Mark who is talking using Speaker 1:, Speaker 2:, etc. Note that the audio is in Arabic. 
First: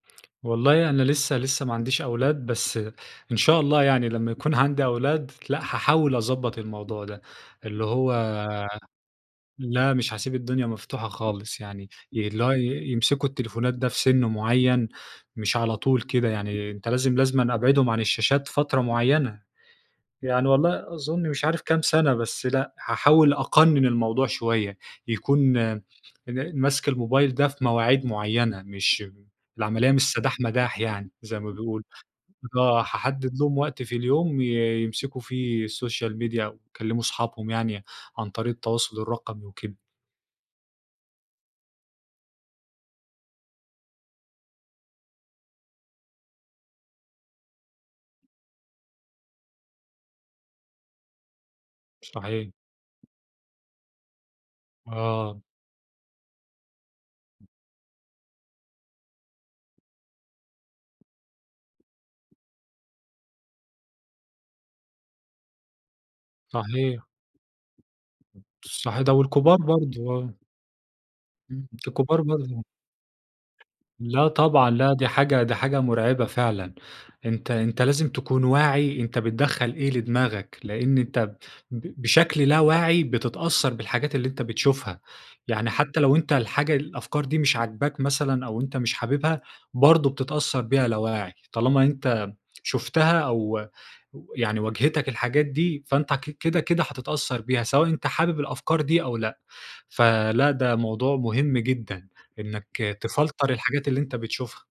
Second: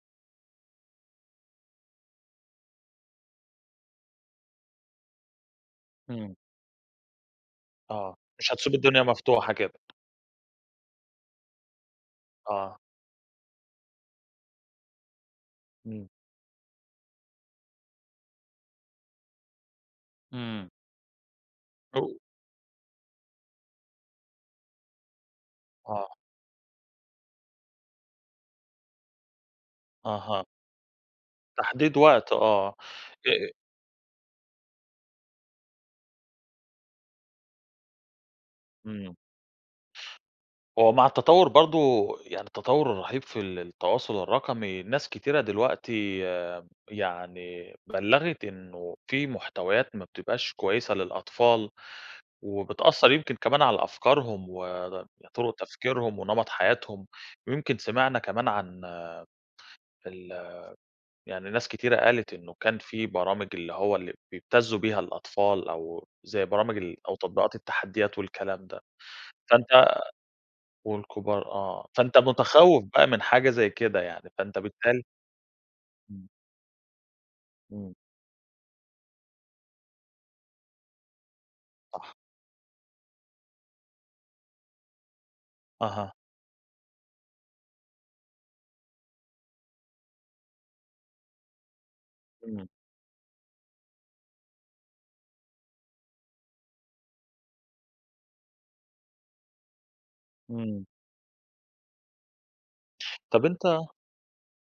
Speaker 1: والله أنا لسه لسه ما عنديش أولاد، بس إن شاء الله يعني لمّا يكون عندي أولاد لأ، حاحاول
Speaker 2: إمم.
Speaker 1: اضبط الموضوع ده، اللي
Speaker 2: آه،
Speaker 1: هو
Speaker 2: مش هتسيب الدنيا مفتوحة كده.
Speaker 1: لأ مش هاسيب الدنيا مفتوحة خالص يعني، اللي هو ي
Speaker 2: آه.
Speaker 1: يمسكوا التليفونات ده في سِن معيّن، مش على طول
Speaker 2: إمم.
Speaker 1: كده يعني، أنت لازم لازمًا أبعدهم عن الشاشات فترة معيّنة، يعني
Speaker 2: إمم.
Speaker 1: والله أظن مش عارف كام سنة
Speaker 2: [unintelligible]
Speaker 1: بس لأ هاحاول أقنن الموضوع شوية، يكون
Speaker 2: آه.
Speaker 1: إن مَسْك الموبايل ده في مواعيد معيّنة مش م العملية مش سداح
Speaker 2: أها.
Speaker 1: مداح يعني زي ما بيقولوا،
Speaker 2: تحديد وقت آه،
Speaker 1: آه هاحدد
Speaker 2: آآ
Speaker 1: لهم وقت في اليوم ي يمسكوا في السوشيال ميديا ويكلّموا اصحابهم يعني عن طريق التواصل
Speaker 2: إمم.
Speaker 1: الرقمي وكده.
Speaker 2: هو مع التطوّر برضه يعني التطوّر الرهيب في ال التواصل الرقمي، ناس كتيرة دلوقتي يعني بلّغت إنه في محتويات ما بتبقاش كويسة للأطفال،
Speaker 1: صحيح.
Speaker 2: وبتأثّر يمكن كمان على أفكارهم ود
Speaker 1: آه.
Speaker 2: طُرق تفكيرهم ونمط حياتهم، ويمكن سمعنا كمان عن ال يعني ناس كتيرة قالت إنه كان في برامج اللي هو اللي بيبتزّوا بيها الأطفال، أو زي برامج ال
Speaker 1: صحيح.
Speaker 2: أو تطبيقات التحديات والكلام ده
Speaker 1: صحي ده والكبار
Speaker 2: ،فأنت
Speaker 1: برضه آه.
Speaker 2: والكبار
Speaker 1: إمم،
Speaker 2: آه، فأنت
Speaker 1: الكبار برضه.
Speaker 2: متخوّف بقى من حاجة زي كده
Speaker 1: لأ
Speaker 2: يعني فأنت
Speaker 1: طبعًا، لأ
Speaker 2: بالتال
Speaker 1: دي حاجة دي حاجة مرعبة
Speaker 2: إمم.
Speaker 1: فعلًا، أنت أنت
Speaker 2: إمم.
Speaker 1: لازم تكون واعي أنت بتدخل إيه لدماغك، لإن أنت ب ب
Speaker 2: صح.
Speaker 1: بشكل لا واعي بتتأثّر بالحاجات اللي أنت بتشوفها، يعني حتى
Speaker 2: أها.
Speaker 1: لو أنت الحاجة الأفكار دي مش عاجباك مثلًا أو أنت مش حاببها، برضه بتتأثّر بيها لا واعي، طالما أنت
Speaker 2: إمم.
Speaker 1: شُفتها أو يعني واجهتك الحاجات دي فأنت ك كده كده هتتأثّر بيها، سواء أنت حابب الأفكار دي أو لأ، فلأ ده
Speaker 2: إمم.
Speaker 1: موضوع مهم جدًا إنّك
Speaker 2: طب
Speaker 1: تفلتر
Speaker 2: أنت
Speaker 1: الحاجات اللي أنت بتشوفها.